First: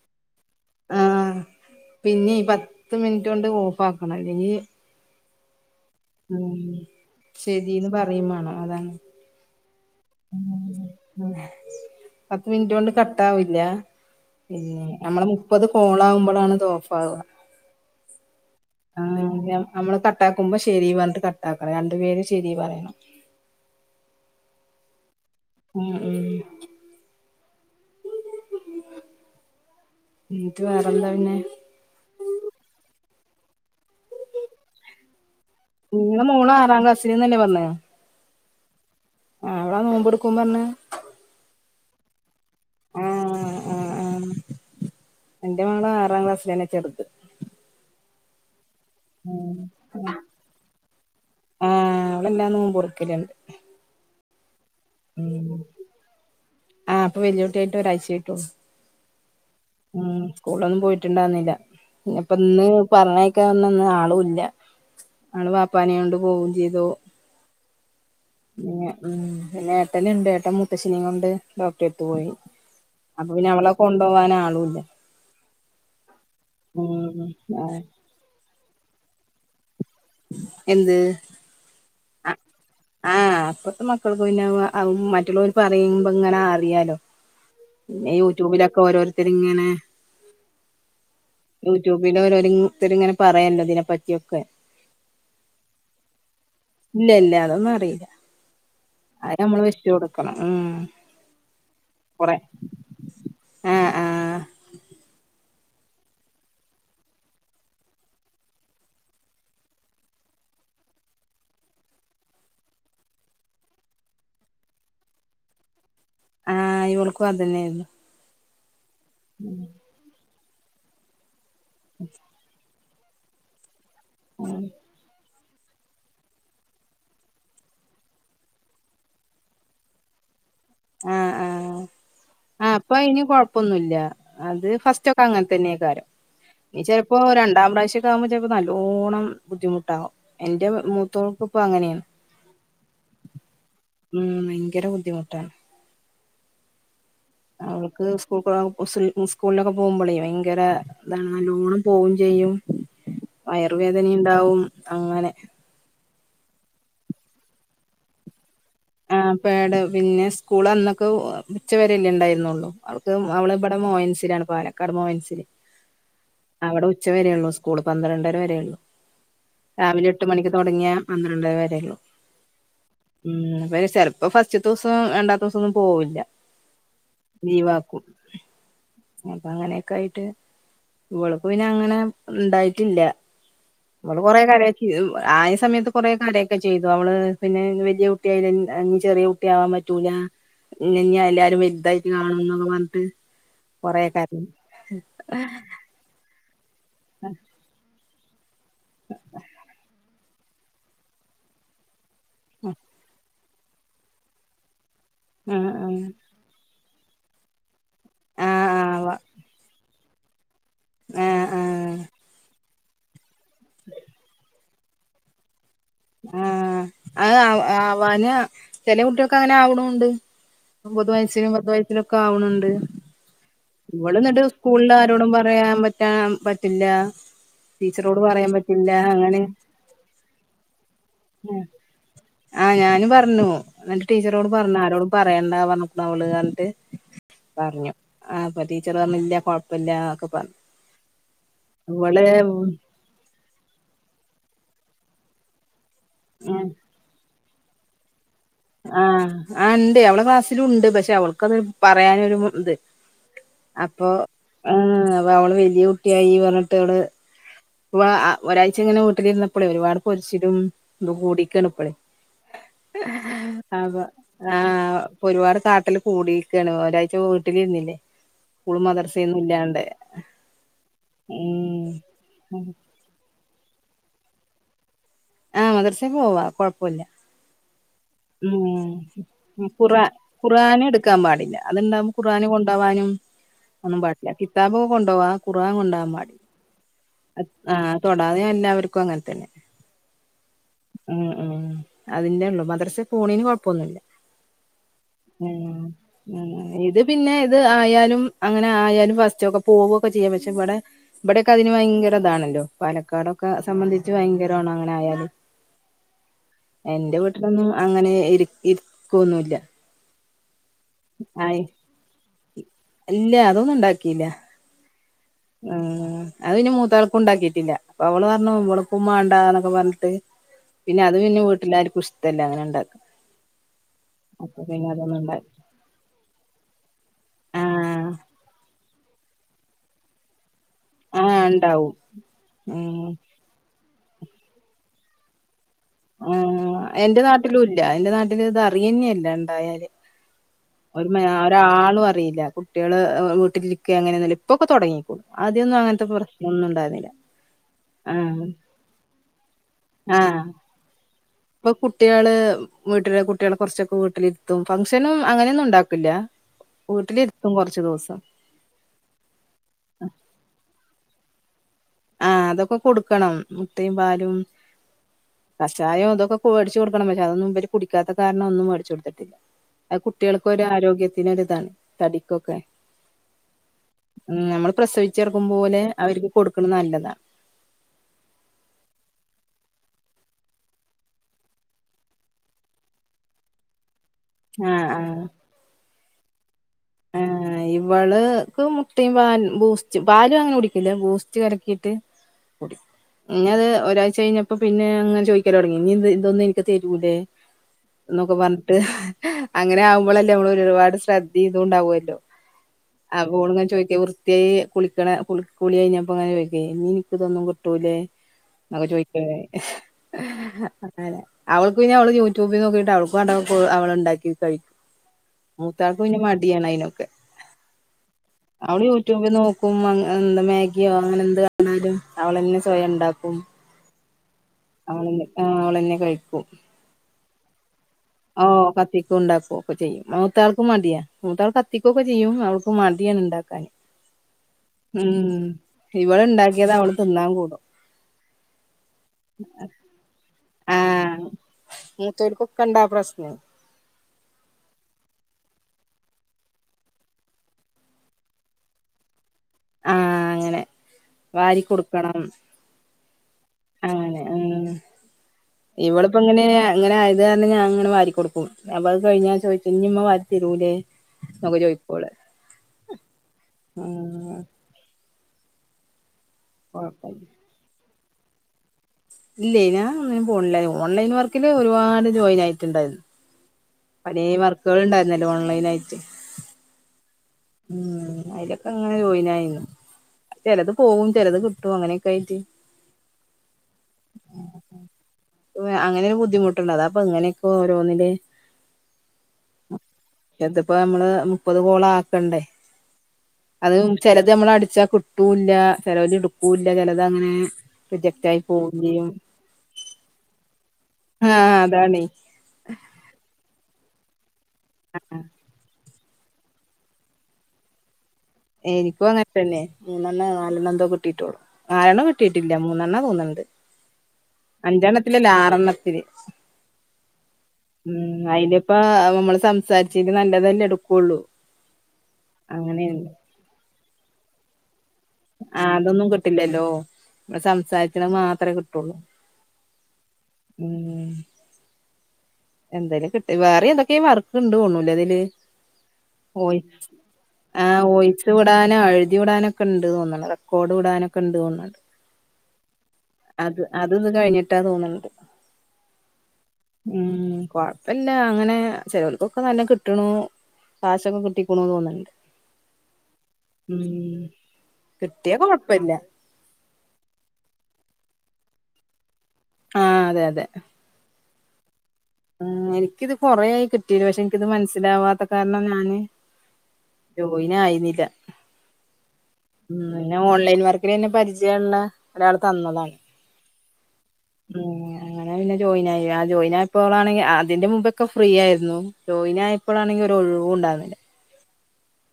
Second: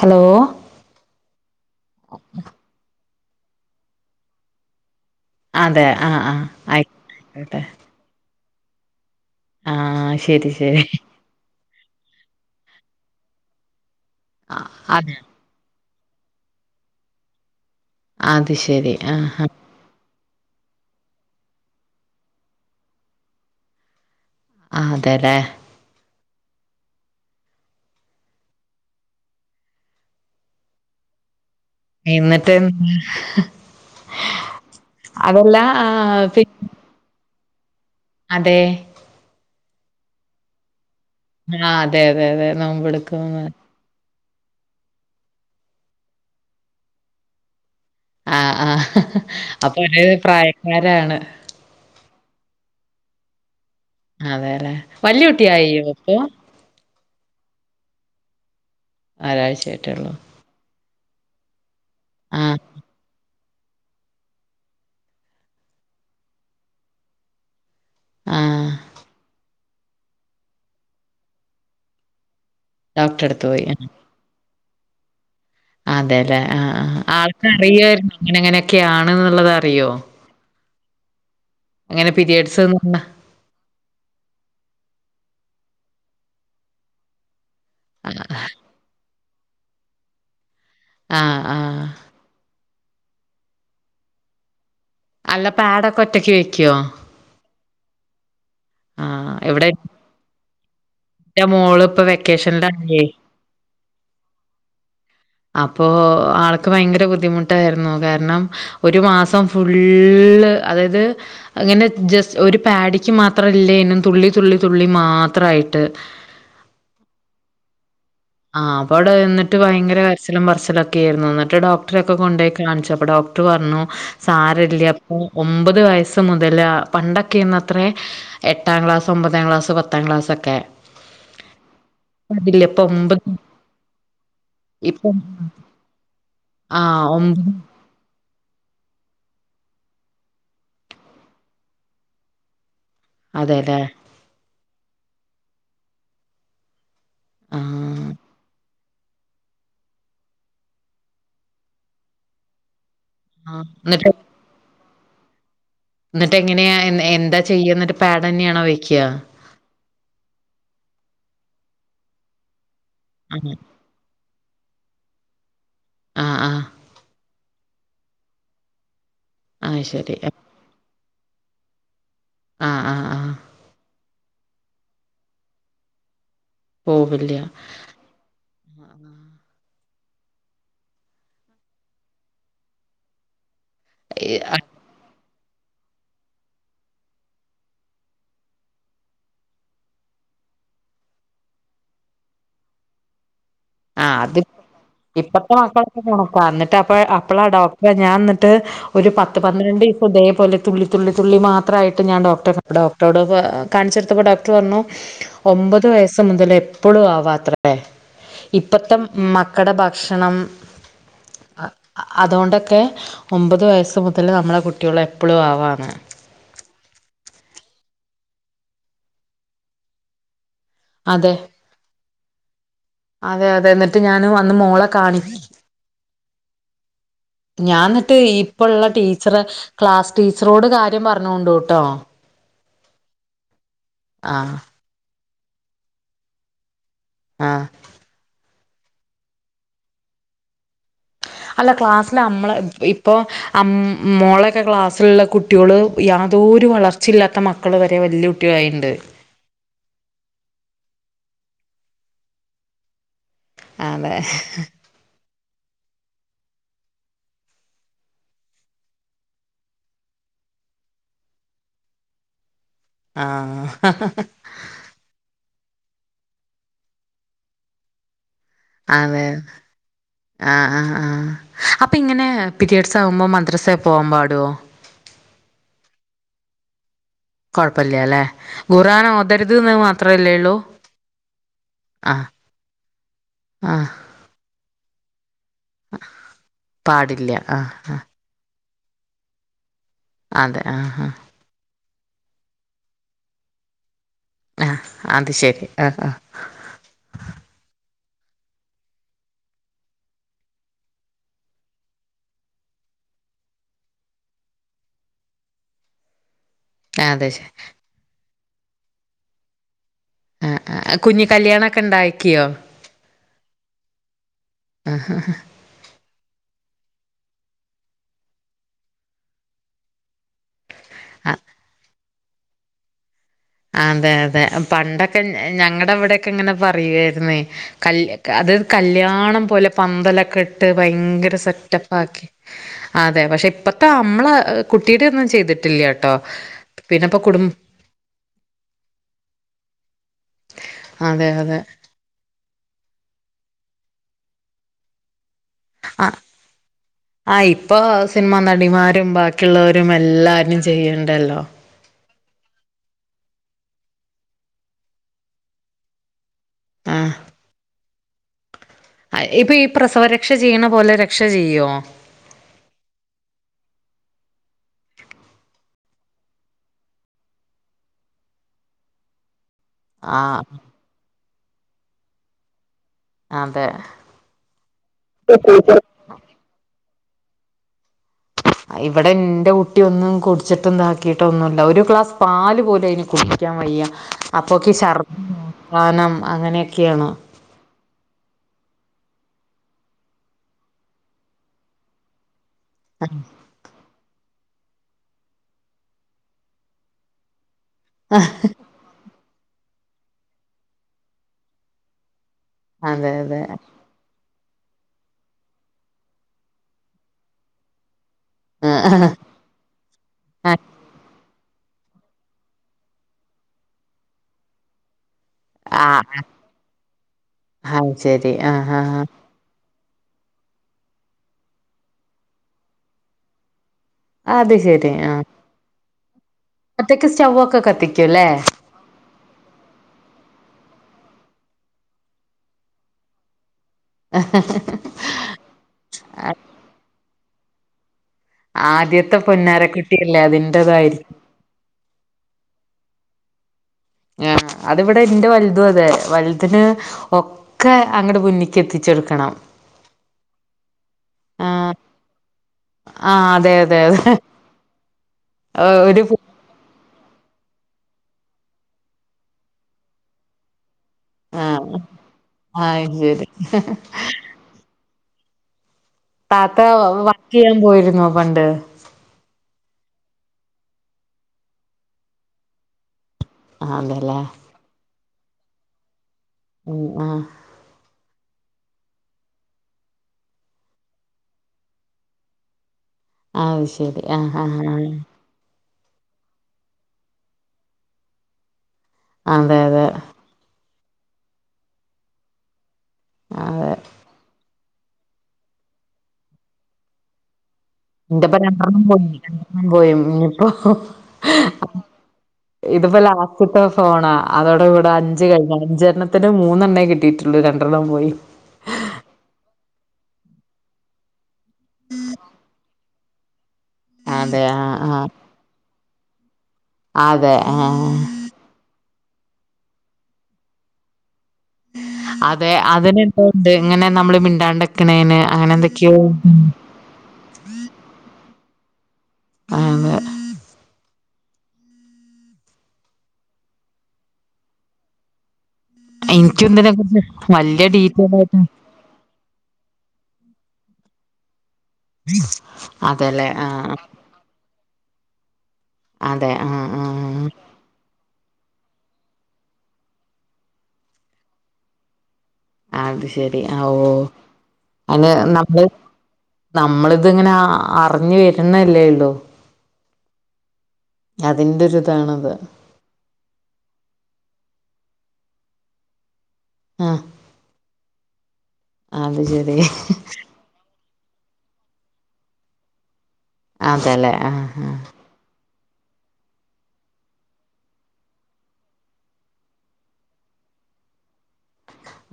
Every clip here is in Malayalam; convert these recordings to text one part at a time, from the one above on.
ഹലോ? ആഹ് പിന്നീ പത്ത് മിൻറ്റോണ്ട് ഓഫ് ആക്കണം അല്ലെങ്കി. അതെ ആഹ്. ഉം ശെരിന്ന് പറയുംവേണം അതാണ്. ആഹ് ശരി ശരി. പത്ത് മിൻറ്റ് കൊണ്ട് കട്ടാവില്ല. പിന്നെ അതെ അത് നമ്മള മുപ്പത് കോളാകുമ്പളാണ് ഇത് ഓഫ് ആവാ അത് ശെരി ആഹ് ആഹ് നമ്മള് കട്ടാക്കുമ്പോ ശരി പറഞ്ഞിട്ട് കട്ടാക്കണം. രണ്ടു പേര് ശെരി പറയണം ആഹ് അതെലെ ഉം ഉം ഇന്ന്‌ട്ട് വേറെന്താ പിന്നെ മീമട്ട് അതെല്ലാ നിങ്ങ മോള് ആറാം ക്ലാസ്സില് ഇന്നന്നെ പറഞ്ഞെ അതെ ആവളാ നോമ്പ് ഇടുക്കും പറഞ്ഞെ ആഹ് അതെ അതെ അതെ നോമ്പ് ഇടുക്കും ആഹ് ആഹ് ആഹ് എന്റെ മകള് ആറാം ക്ലാസ്സിലെന്നെ ചെറുത് ആഹ് ആഹ് ഉം അപ്പ ഒരേ പ്രായക്കാരാണ്. ആഹ് അവളെല്ലാ നോമ്പ് [unintelligible] റ്ക്കല്ണ്ട് അഹ് വേറെ വല്യ കുട്ടി ആയിനോ ഇപ്പൊ ആഹ് ഇപ്പ വല്യകുട്ട്യായിട്ട് ഒഴ്ച ആയിട്ടൊള്ളൂ ഒരാരാഴ്ചയായിട്ടൊള്ളൂ സ്കൂളൊന്നും പോയിട്ട്ണ്ടാന്നില്ല. ഇന്ന് ഇപ്പൊ ആ ഇന്ന് പറഞ്ഞ ക്കെന്ന ന്ന് ആളുല്ല. ആള് പാപ്പാനെ കൊണ്ട് പോകും ചെയ്തോ ആ ഉ ഉം പിന്നെ ഏട്ടനുണ്ട് ഏട്ടൻ മുത്തശ്ശിനിയും കൊണ്ട് ഡോക്ടറെ എത്തു പോയി ഡോക്ടറെ അപ്പൊ അടുത്ത് പിന്നെ പോയി അവളെ കൊ പോവാന ആളൂല്ല ആ, അതെല്ലേ ആഹ ആഹ ആൾക്ക അറിയമായിരുന്നു അങ്ങനെ അങ്ങനെയൊക്കെയ ആണന്നുള്ളത് അറിയോ എന്ത് അങ്ങനെ അഹ പീരിയഡ്സ് ആഹ അപ്പത്തെ മ മറ്റുള്ളവർക്ക് പറയുമ്പോ ഇങ്ങനെ അറിയാലോ യൂട്യൂബിലൊക്കെ ഓരോരുത്തർ ഇങ്ങനെ ആഹ ആഹ യൂട്യൂബിൽഓരോര് ഇങ്ങനെ പറയല്ലോ ഇതിനെപ്പറ്റിയൊക്കെ അല്ല പാടൊക്കെ ഒറ്റക്ക് വേയ്ക്കോ ഇല്ല ഇല്ല അതൊന്നും അറീല്ല. ആഹ് അത് നമ്മള് ഇവിടെ വച്ചു കൊടുക്കണം ഉം എന്റെ മോള് ഇപ്പ വെക്കേഷൻ [unintelligible] ആഹ ആഹ അപ്പോൾ ആൾക്ക് ഭയങ്കര ബുദ്ധിമുട്ടായിരുന്നു കാരണം ഒരു മാസം ഫുള്ള് അതായത് അങ്ങനെ ജസ്റ്റ് ഒരു പാടിക്ക് മാത്രം ഇല്ലേനും തുള്ളി തുള്ളി തുള്ളി മാത്രമായിട്ട് ആഹ് ഇവൾക്കു അതന്നെ ഇരുന്നു ആഹ് അവിടെ നിന്നിട്ട് ഭയങ്കരച്ചിലും കരച്ചിലും പറച്ചിലും ഒക്കെയായിരുന്നു എന്നിട്ട് ഡോക്ടറെ ഒക്കെ കൊണ്ടു പോയി കാണിച്ചു അപ്പൊ ഡോക് ടർ പറഞ്ഞു സാരെല്ല അപ്പൊ ഒമ്പത് വയസ് മുതൽ പണ്ടൊക്കെന്ന്ത്ര എട്ടാം ക്ലാസ് ഒമ്പതാം ക്ലാസ് പത്താം ക്ലാസ്സൊക്കെ ആഹ ആഹ് അതില്ല ആഹ ഇപ്പൊ അപ്പൊ ഇനി ഒമ്പത് കൊഴപ്പൊന്നുമല്ല അത് ഇപ്പം ഫസ്റ്റൊക്കെ അങ്ങനെ തന്നെയൊക്കൊര്യം ഇനി ആഹ് ചിലപ്പോ ഒമ്പത് രണ്ടാം പ്രാവശ്യം [unintelligible] മ്പോ ചപ്പോ നല്ലോണ്ണം ബുദ്ധിമുട്ടകും എന്റെ മൂത്തോൾക് ഇപ്പ അങ്ങനെയാണ് അതെല്ലേ ഉം ഭയങ്കര ബുദ്ധിമുട്ടാണ് അവൾക്ക് ആഹ് സ്കൂൾ [unintelligible] സ്കൂളിലൊക്കെ പോകുമ്പോളേ ഭയങ്കര ത നല്ലോണം പോവയും ചെയ്യും ആഹ് വയറുവേദന എന്നിട്ട് ഉണ്ടാവും അങ്ങനെ എന്നിട്ട് എങ്ങനെയാ എന്താ ചെയ്യ എന്നിട്ട് പാഡ് തന്നെയാണോ വെക്കുക പാഡ് പിന്നെ സ്കൂൾ അന്നൊക്കെ ഉച്ചവരെല്ലേ ഉണ്ടായിരുന്നുള്ളു അവൾക്ക് അവള് ആഹ് ഇവിടെ മോഹൻസിലാണ് പാലക്കാട് മോഹൻസിൽ ആഹ് ആഹ് അവിടെ ഉച്ചവരെയ ഉള്ളൂ സ് സ്കൂള് പന്ത്രണ്ടര വരേള്ളു ആഹ് രാവിലെ ശരി എട്ട് മണിക്ക് തുടങ്ങിയാ പന്ത്രണ്ടര വരേള്ളു ആഹ ആഹ ഉം പിന്നെ ചെലപ്പോ ഫസ്റ്റ് ദിവസം രണ്ടാത്തെ ദിവസം ഒന്നും പോവില്ല പോവില്ല ലീവാക്കും അപ്പൊ അങ്ങനെയൊക്കെ ആയിട്ട് ഇവള് പിന്നെ അങ്ങനെ ഉണ്ടായിട്ടില്ല ഇവള് കൊറെ കരയൊക്കെ ചെയ്തു ആയ സമയത്ത് കൊറെ കരയൊക്കെ ചെയ്തു അവള് പിന്നെ വലിയ കുട്ടിയായിലേ ഇനി ചെറിയ കുട്ടിയാവാൻ പറ്റൂല ഇല്ല ഇനി എല്ലാരും വലുതായിട്ട് കാണും എന്നൊക്കെ പറഞ്ഞിട്ട് കൊറേ ആഹ് അത് കരഞ്ഞ് ഇപ്പത്തെ [unintelligible] മക്കളൊക്കെ എന്നിട്ട് അപ്പ അപ്പളാ ഡോക് [unintelligible] ഞാൻ ഇന്നട്ട് ഒരു പത്ത് പന്ത്രണ്ട് ഇപ്പോ ഇതേപോലെ തുള്ളി തുള്ളി തുള്ളി മാ എത്ര ആയിട്ടും ഞാൻ ഡോക്ടറെ ഡോക്ടറോട് കാണിച്ചെടുത്തപ്പോൾ ഡോക്ടർ പറഞ്ഞു ഒമ്പത് ആഹ് വയസ് മുതൽ എപ്പോളും ആവാത്രേ ആഹ ഇപ്പത്തെ മക്കടെ ഭക്ഷണം ആഹ് ആഹ് അതുകൊണ്ടൊക്കെ ഒമ്പത് വയസ്സ് മുതൽ നമ്മളെ കുട്ടികൾ എപ്പോളും ആവാണ് ആഹ് അത് ആവ ആവാന് ചെല കുട്ടികൾക്ക് അങ്ങനെ ആവണുണ്ട് ഒമ്പത് അതെ വയസ്സിലും പത്ത് വയസിലൊക്കെ ആവണണ്ട് അതെ അതെ എന്നിട്ട് ഞാൻ ഇവള് ഇന്നട്ട് അന്ന് മോളെ സ്കൂളില് കാണി ആരോടും പറയാൻ പറ്റാൻ പറ്റില്ല ഞാൻ എന്നിട്ട് ടീച്ചറോട് പറയാൻ ഇപ്പള്ള പറ്റില്ല അങ്ങനെ ടീച്ചറെ ക്ലാസ് ടീച്ചറോട് കാര്യം പറഞ്ഞു ഓണ്ടുട്ടോ ആഹ് ഞാന് പറഞ്ഞു ഇന്നട്ട് ടീച്ചറോട് ആഹ് പറഞ്ഞു ആരോടും പറയണ്ട പറഞ്ഞ്ക്കുണു അവള് പറഞ്ഞിട്ട് ആഹ് പറഞ്ഞു ആ അപ്പ ടീച്ചർ പറഞ്ഞ് ഇല്ല കൊഴപ്പല്ല ഒക്കെ പറഞ്ഞു അല്ല ക്ലാസ്സില് ഇവള് മ്മളെ ഉം ഇപ്പോ മോളെക്കെ ക്ലാസ്സിലുള്ള കു ട്ടിയാൾ യാതോരു വളർച്ചയില്ലാത്ത മക്കൾ വരെ വല്ലിയ ആഹ് ആഹ് ഉണ്ടെ അവളെ ക്ലാസ്സിലുണ്ട് പക്ഷെ അവൾക്കത് പറയാനൊരു മ ഇത് അപ്പൊ അതെ അവള് വലിയ കുട്ടിയായി പറഞ്ഞിട്ട് അവള് ഇപ്പ ഒരാഴ്ച ഇങ്ങനെ വീട്ടിലിരുന്നപ്പളെ ഒരുപാട് പൊരിച്ചിലും ഇത് കൂടിക്കാണ് ഇപ്പളെ ആഹ് ആബ ആഹ് ഇപ്പോ ഒരുപാട് കാട്ടല് കൂടിക്കാണ് ഒരാഴ്ച വീട്ടിലിരുന്നില്ലേ സ്കൂളും അതെ മദ്രസയൊന്നും ഇല്ലാണ്ട് ആഹ് ആഹ് ആഹ് ഉം അപ്പൊ ഇങ്ങനെ പിരിയഡ്സ് ആകുമ്പോ മദ്രസേ പോകാൻ പാടോ ആഹ് മദർസേ പോവാ കൊഴപ്പല്ല കൊഴപ്പല്ലാല്ലേ ഉം ഖുറ ഉള്ളൂ ഖുർആന് എടുക്കാൻ പാടില്ല അത്ണ്ടാവുമ്പോ ആഹ് ഖുർആന് കൊണ്ടോവാനും ആഹ് ഒന്നും പാടില്ല കിതാബ് ഒക്കെ കൊണ്ടോവാ ഖുർആൻ കൊണ്ടോവാൻ പാടി പാടില്ല ആ ആഹ് തൊടാതെ എല്ലാവർക്കും അങ്ങൻ തന്നെ അതെ ആഹ് ആഹ് ഉം ഉം അതിന്റെ ഉള്ളൂ മദ്രസ പോണീന് കൊഴപ്പൊന്നുല്ല ആഹ് അത് ശരി ഉം ആഹ് ഉം ഇത് പിന്നെ ഇത് ആയാലും അങ്ങനെ ആയാലും ഫസ്റ്റ് ഒക്കെ പോവ ഒക്കെ ചെയ്യാം പക്ഷെ ഇവടെ ഇവടെയൊക്കെ അതിന് ഭയങ്കര ഇതാണല്ലോ പാലക്കാടൊക്കെ സംബന്ധിച്ച് ഭയങ്കരാണ് അങ്ങനെ ആയാല് ആഹ് എൻ്റെ അതെ ശരി വീട്ടിലൊന്നും അങ്ങനെ ഇരി ഇരി ഇരിക്കൊന്നുല്ല ആഹ് ആഹ് കുഞ്ഞ് ആയി കല്യാണൊക്കെ ഉണ്ടാക്കിയോ ഇല്ല അതൊന്നും ഉണ്ടാക്കീല്ല ആഹ് ആഹ് ആ ഉം അത് ഇനി മൂത്താൾക്കും ഉണ്ടാക്കിട്ടില്ല അപ്പൊ അവള് പറഞ്ഞു ഇവൾക്കും മാണ്ടാന്നൊക്കെ പറഞ്ഞിട്ട് പിന്നെ അത് ആഹ് പിന്നെ വീട്ടിലാർക്കും ഇഷ്ടല്ല അങ്ങനെ ഉണ്ടാക്കു അതെ അതെ പണ്ടൊക്കെ ഞങ്ങടെ ഇവടെക്കെ ഇങ്ങനെ പറയു ആഹ് അത് കല്യാണം പോലെ പന്തലൊക്കെ ട്ട് ഭയങ്കര ആഹ് സെറ്റപ്പ് ഉണ്ടാവും ആക്കി ഉം അതെ പക്ഷെ ഇപ്പ ട്ടോ നമ്മളെ കുട്ടീടെ ഒന്നും ചെയ്തിട്ടില്ല ട്ടോ ആ പിന്നെപ്പോ എൻ്റെ കുടും നാട്ടിലും ഇല്ല എൻ്റെ നാട്ടില് ഇത് അറിയന്നെല്ല ഉണ്ടായാല് ഒരു മ അതെ അതെ ഒരാളും അറിയില്ല കുട്ടിയാള് വീട്ടിലിരിക്കെ അങ്ങനെ ന ഇപ്പൊക്കെ തൊടങ്ങീക്കും ആദ്യം ന്നു അങ്ങൻത്തെ ആഹ് പ്രശ്നൊന്നും ഉണ്ടായിര്ന്നില്ല ആഹ് ഇപ്പൊ സിനിമ നടിമാരും ബാക്കിയുള്ളവരും ആഹ് എല്ലാരും ചെയ്യ്ണ്ടല്ലോ ഇപ്പൊ കുട്ടിയാള് വീട്ടില കുട്ടികള് ക കൊർച്ചൊക്കെ വീട്ടിലിര്ത്തും ഫംഗ്ഷനും അങ്ങനെയൊന്നും ഉണ്ടാക്കില്ല ആഹ് വീട്ടിലിരുത്തും കൊർച്ചു ദിവസം ഇപ്പൊ ഈ പ്രസവ രക്ഷ ചെയ്യണ പോലെ രക്ഷ ചെയ്യോ ആഹ് അതൊക്കെ കൊടുക്കണം മുട്ടയും പാലും കഷായം ഇതൊക്കെ വേട്ച്ച് കൊടുക്കണം പക്ഷേ അതൊന്നും ഇവര് കുടിക്കാത്ത കാരണം ഒന്നും മേട്ച്ചൊട്ത്തിട്ട്ല്ല അ ആഹ് കുട്ടികാൾക്ക ഒരു ആരോഗ്യത്തിനൊരിതാണ് തടിക്കൊക്കെ അതെ ഉം നമ്മൾ പ്രസവിച്ചിറക്കും പോലെ അവർക്ക് കൊടുക്കണ നല്ലതാ ഇവടെ ഇന്റെ കുട്ടി ഒന്നും കുടിച്ചിട്ടും ഇതാക്കിയിട്ട ഒന്നുല്ല ഒരു ഗ്ലാസ് പാല് പോലു അയ്ന് കൊ ൻ വയ്യ അപ്പോക്കെ ആ ആ ശർദാനം അങ്ങനെയൊക്കെയാണ് ആഹ് ഇവള്ക്ക് മുട്ടയും പാ ബൂസ്റ്റ് പാലും അങ്ങനെ കുടിക്ക്ല്ലേ ബൂസ്റ്റ് കലക്കിയിട്ട് കുടി അഹ് ഇനി അത് ഒരാഴ്ച കഴിഞ്ഞപ്പോ പിന്നെ അങ്ങനെ ചോയ്ക്കലൊട്ങ്ങി ഇനി ഇത് ഇതൊന്നും എനിക്ക് തരൂലേ ന്നൊക്കെ പർഞ്ഞിട്ട് അങ്ങനെ ആവുമ്പളല്ലേ നമ്മള് ഒരുപാട് ശ്രദ്ധി ഇതു ഉണ്ടാവല്ലോ അതെ അപ്പോ അതെ ഓള്ങ്ങനെ ചോയ്ക്കാ കൃത്യായി കുളിക്കണ കുളി കുളിയയ്ഞ്ഞപ്പങ്ങനെ വയ്ക്ക ഇനി എനിക്കിതൊന്നും കിട്ടൂലേ നക്കെ ആഹ് ചോദിക്ക അല്ലെ അവക്ക് പിന്നെ അവള് യൂട്യൂബിൽ നോക്കിയിട്ട് അവൾക്ക് വേണ്ടേ അവക്ക് അവള് ഉണ്ടാക്കി കഴിക്കും മൂത്താൾക്ക് പിന്നെ ആഹ് മടിയാണ് അയിനൊക്കെ അത് ശരി ആഹ് അവള് ആഹ് യൂട്യൂബില് നോ ക്കും എന്താ മാഗിയോ അങ്ങനെ എന്ത് വേണലും അവളന്നെ സ്വയം ഉണ്ടാക്കും അതെ അവളെ ആഹ് അവളെന്നെ കഴിക്കും ഒറ്റയ്ക്ക് സ്റ്റോവ് ഒക്കെ കത്തി ഓഹ് കാത്തി ഉണ്ടാക്കുക ഒക്കെ ചെയ്യും മൂത്താൾക്ക് മടിയ മൂത്താൾക്ക് കത്തിക്കുവൊക്കെ ചെയ്യും അവൾക്ക് മടിയാണ് ഉണ്ടാക്കാൻ ആ ഉം ഇവള് ഉണ്ടാക്കിയത് അവള് തിന്നാൻ കൂടും ആദ്യത്തെ പൊന്നാരക്കുട്ടിയല്ലേ അതിന്റാതായിരിക്കും മുത്തവര്ക്കൊക്കാ ഉണ്ട ആ പ്രശ്നം ആഹ് അതിവിടെ എന്റെ വലുതും അതെ വലുതിന് ഒ ക്കെ അങ്ങട് മുന്നിക്ക് എത്തിച്ചെടുക്കണം ആഹ് അങ്ങനെ വാരി കൊടുക്കണം ആഹ് അതെ അതെ അതെ അങ്ങനെ ഉം ഒരു ഇവളിപ്പോ അങ്ങനെ അങ്ങനെ ആയത് കാരണം ഞാൻ അങ്ങനെ വരി കൊടുക്കും അപ്പ അത് കഴിഞ്ഞാ ചോദിച്ചു ഇനിമ്മ വരി തരൂലേ [unintelligible] അയ്ശേരി ആഹ് താത്ത കൊഴപ്പല്ല വർക്കേയ്യാൻ പോയിരുന്നോ പണ്ട് ഇല്ലേ ഞാൻ ഒന്നിനും പോണില്ല ഓൺലൈൻ വർക്കില് ഒരുപാട് ജോയിൻ ആയിട്ടുണ്ടായിരുന്നു ആഹ് അതെല്ലേ പലേ വർക്കുകൾ ഉണ്ടായിരുന്നല്ലോ ഓൺലൈൻ ആയിട്ട് ഉം ആഹ് ഉം അയിലോക്ക അങ്ങനെ ജോയിനായിരുന്നു ചിലത് പോവും ചിലത് കിട്ടും അങ്ങനെയൊക്കെ ആയിട്ട് ഔ ശെരി ആഹ് ആഹ് ആഹ് അങ്ങനൊരു ബുദ്ധിമുട്ടൊണ്ട് അതാപ്പോ ഇങ്ങനെയൊക്കോ ഓരോന്നില് അതെ അതെ ഇതിപ്പോ നമ്മള് മുപ്പത് കോളാക്കണ്ടേ അതെ അത് ചിലത് നമ്മൾ അടിച്ചാ കി ട്ടൂല്ല ചെലോൽ ഇടുക്കുല്ല ചെലതങ്ങനെ ഇന്റെപ്പം രണ്ടെണ്ണം പോയി രണ്ടെണ്ണം പോയി ഇനിപ്പോ ആഹ് അതാണേ ഇതിപ്പോ ലാസ്റ്റത്തെ ഫോണാ അതോടെ ഇവിടെ അഞ്ച് കഴിഞ്ഞ് അഞ്ചെണ്ണ ത്തിൽ മൂന്നെണ്ണേ കിട്ടിയിട്ടുള്ളു രണ്ടെണ്ണം പോയി എനിക്കും അങ്ങന് തന്നെ മൂന്നെണ്ണോ നാലെണ്ണോ എന്തോ കിട്ടിട്ടുളൂ നാലെണ്ണം കിട്ടിയിട്ടില്ല മൂ ന്നെണ്ണ തോന്ന്ണ്‌ണ്ട് അതെ ആഹ് ആഹ് അഞ്ചെണ്ണത്തിലല്ല ആറെണ്ണത്തില് അതെ. ആഹ്. ഉം അയില് ഇപ്പ നമ്മള് സംസാരിചെയ്ൽ നല്ലതല്ലെ എടുക്കുള്ളു അതെ അതിനെന്തോണ്ട് ഇങ്ങനെ നമ്മള് മിണ്ടാണ്ട്ക്കണെയ്ന് അങ്ങനെ എന്തൊക്കെയോ ഉം സംസാരിക്കണേ മാത്രെ കിട്ടുള്ളൂ അങ്ങനെ ഉം എന്തായാലും കിട്ടി വേറെ എന്തൊക്കെ വർക്ക്ണ്ടുണിലേ ഇതില് എനിക്കും ഓയി ഇതിനെ കുറിച്ച് വല്യ ആഹ് ഡീറ്റെയിൽ ഓയിസ് ആയിട്ട് വിടാനോ അഴി വിടാനൊക്കെണ്ട് തോന്ന്ണ് റെക്കോഡ് വിടാനൊക്കെണ്ട് തോന്ന്ണ്‌ണ്ട് അതെല്ലേ അത് ആഹ്. അത് ഇത് കഴിഞ്ഞിട്ടാ തോന്ന്ണ്‌ണ്ട് അതെ ആഹ് ആഹ് ഉം കൊഴപ്പില്ല അങ്ങനെ ചെലവുകൾക്കൊക്കെ നല്ല കിട്ടണു കാശൊക്കെ കിട്ടിക്കുണു തോന്ന്ണ്ട് അത് ശെരി അ ഉം ഓ അത് കിട്ടിയ നമ്മള് കൊഴപ്പില്ല നമ്മളിത്ങ്ങന അറിഞ് വരുന്നല്ലേള്ളു ആഹ് അതെ അതെ അതിന്റോരു ആഹ് എനിക്കിത് കൊറയായി കിട്ടീട്ട് പക്ഷെ എനിക്കിത് മനസ്സിലാവാത്ത കാരണം ഞാന് ആഹ് ജോയിനായിനില്ല അത് ശരി അങ്ങനെ ഓൺലൈൻ വർക്കിനെന്നെ പരിചയൊള്ള ഒരാൾ തന്നതായി അതെല്ലേ ആഹ് ആഹ് അങ്ങനെ പിന്നെ ജോയിൻ ആയി ആ ജോയിനായപ്പോളാണെങ്കി ആ അതിന്റെ മുമ്പൊക്കെ ഫ്രീ ആയിരുന്നു ജോയിനായപ്പളാണെങ്കി ഒരോഴിവുണ്ടാവുന്നില്ല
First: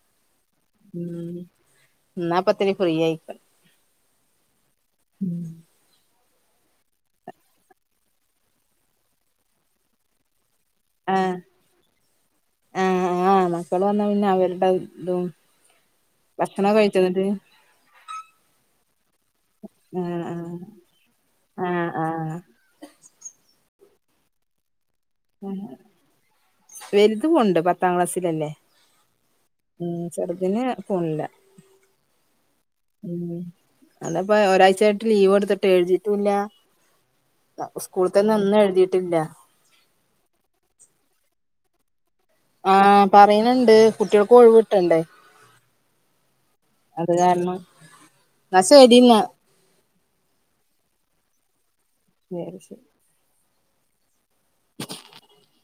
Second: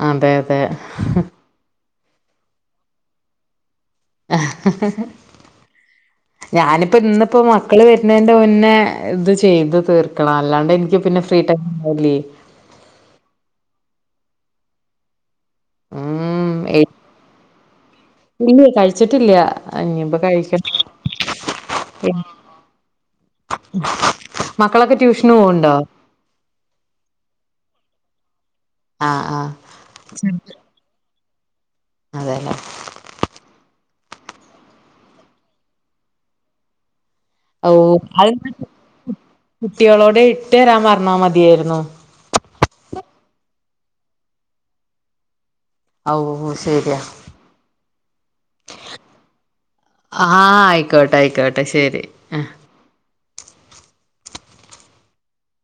അതെ അതെ ഉം ഇന്നാപ്പത്തിരി ഫ്രീ ആയി ഞാനിപ്പോ ഇന്നിപ്പോ മക്കള് വരുന്നേയ്ന്റെ മുന്നേ ഇത് ചെയ്തു തീർക്കണം അല്ലാണ്ട് എനി നിക്ക് പിന്നെ ആഹ് ഫ്രീ ടൈം ആയാല് ആഹ് ആഹ് മക്കള് വന്ന പിന്നെ അവര്ടെ ഇതും ഉം ഭക്ഷണം കഴിചോന്നിട്ട് ഇല്ലെ കഴിച്ചിട്ടില്ല അനിയിപ്പ ആഹ് ആഹ് കഴിക്കണം ആഹ് ആഹ് [inaudible] മക്കളൊക്കെ ട്യൂഷന് പോവ്ണ്ടോ വല്ത് പോണ്ട് പത്താം ക്ലാസ്സിലല്ലേ ആഹ് ആഹ് ഉം ചെറുതിന് പോണില്ല അതെല്ലേ ഉം അല്ലപ്പ ഒരാഴ്ചയായിട്ട് ലീവ്ട്ത്തിട്ട് എഴുതീറ്റുല്ല അപ്പൊ സ്കൂള് തോന്നും ഒന്നും എഴുതിയിട്ടില്ല കുട്യോളോട് ഇട്ടെരാൻ പറഞ്ഞാ മതിയായിരുന്നു ആഹ് പറയ്ണ് ണ്ട് കുട്ട്യാൾക്കും ഒഴിവ് കിട്ടണ്ടേ ഔ ശരിയാ അത് കാരണം എന്നാ ശരി എന്നാ ആഹ് ആയിക്കോട്ടയിക്കോട്ടെ ശെരി ണേര് ശരി [inaudible]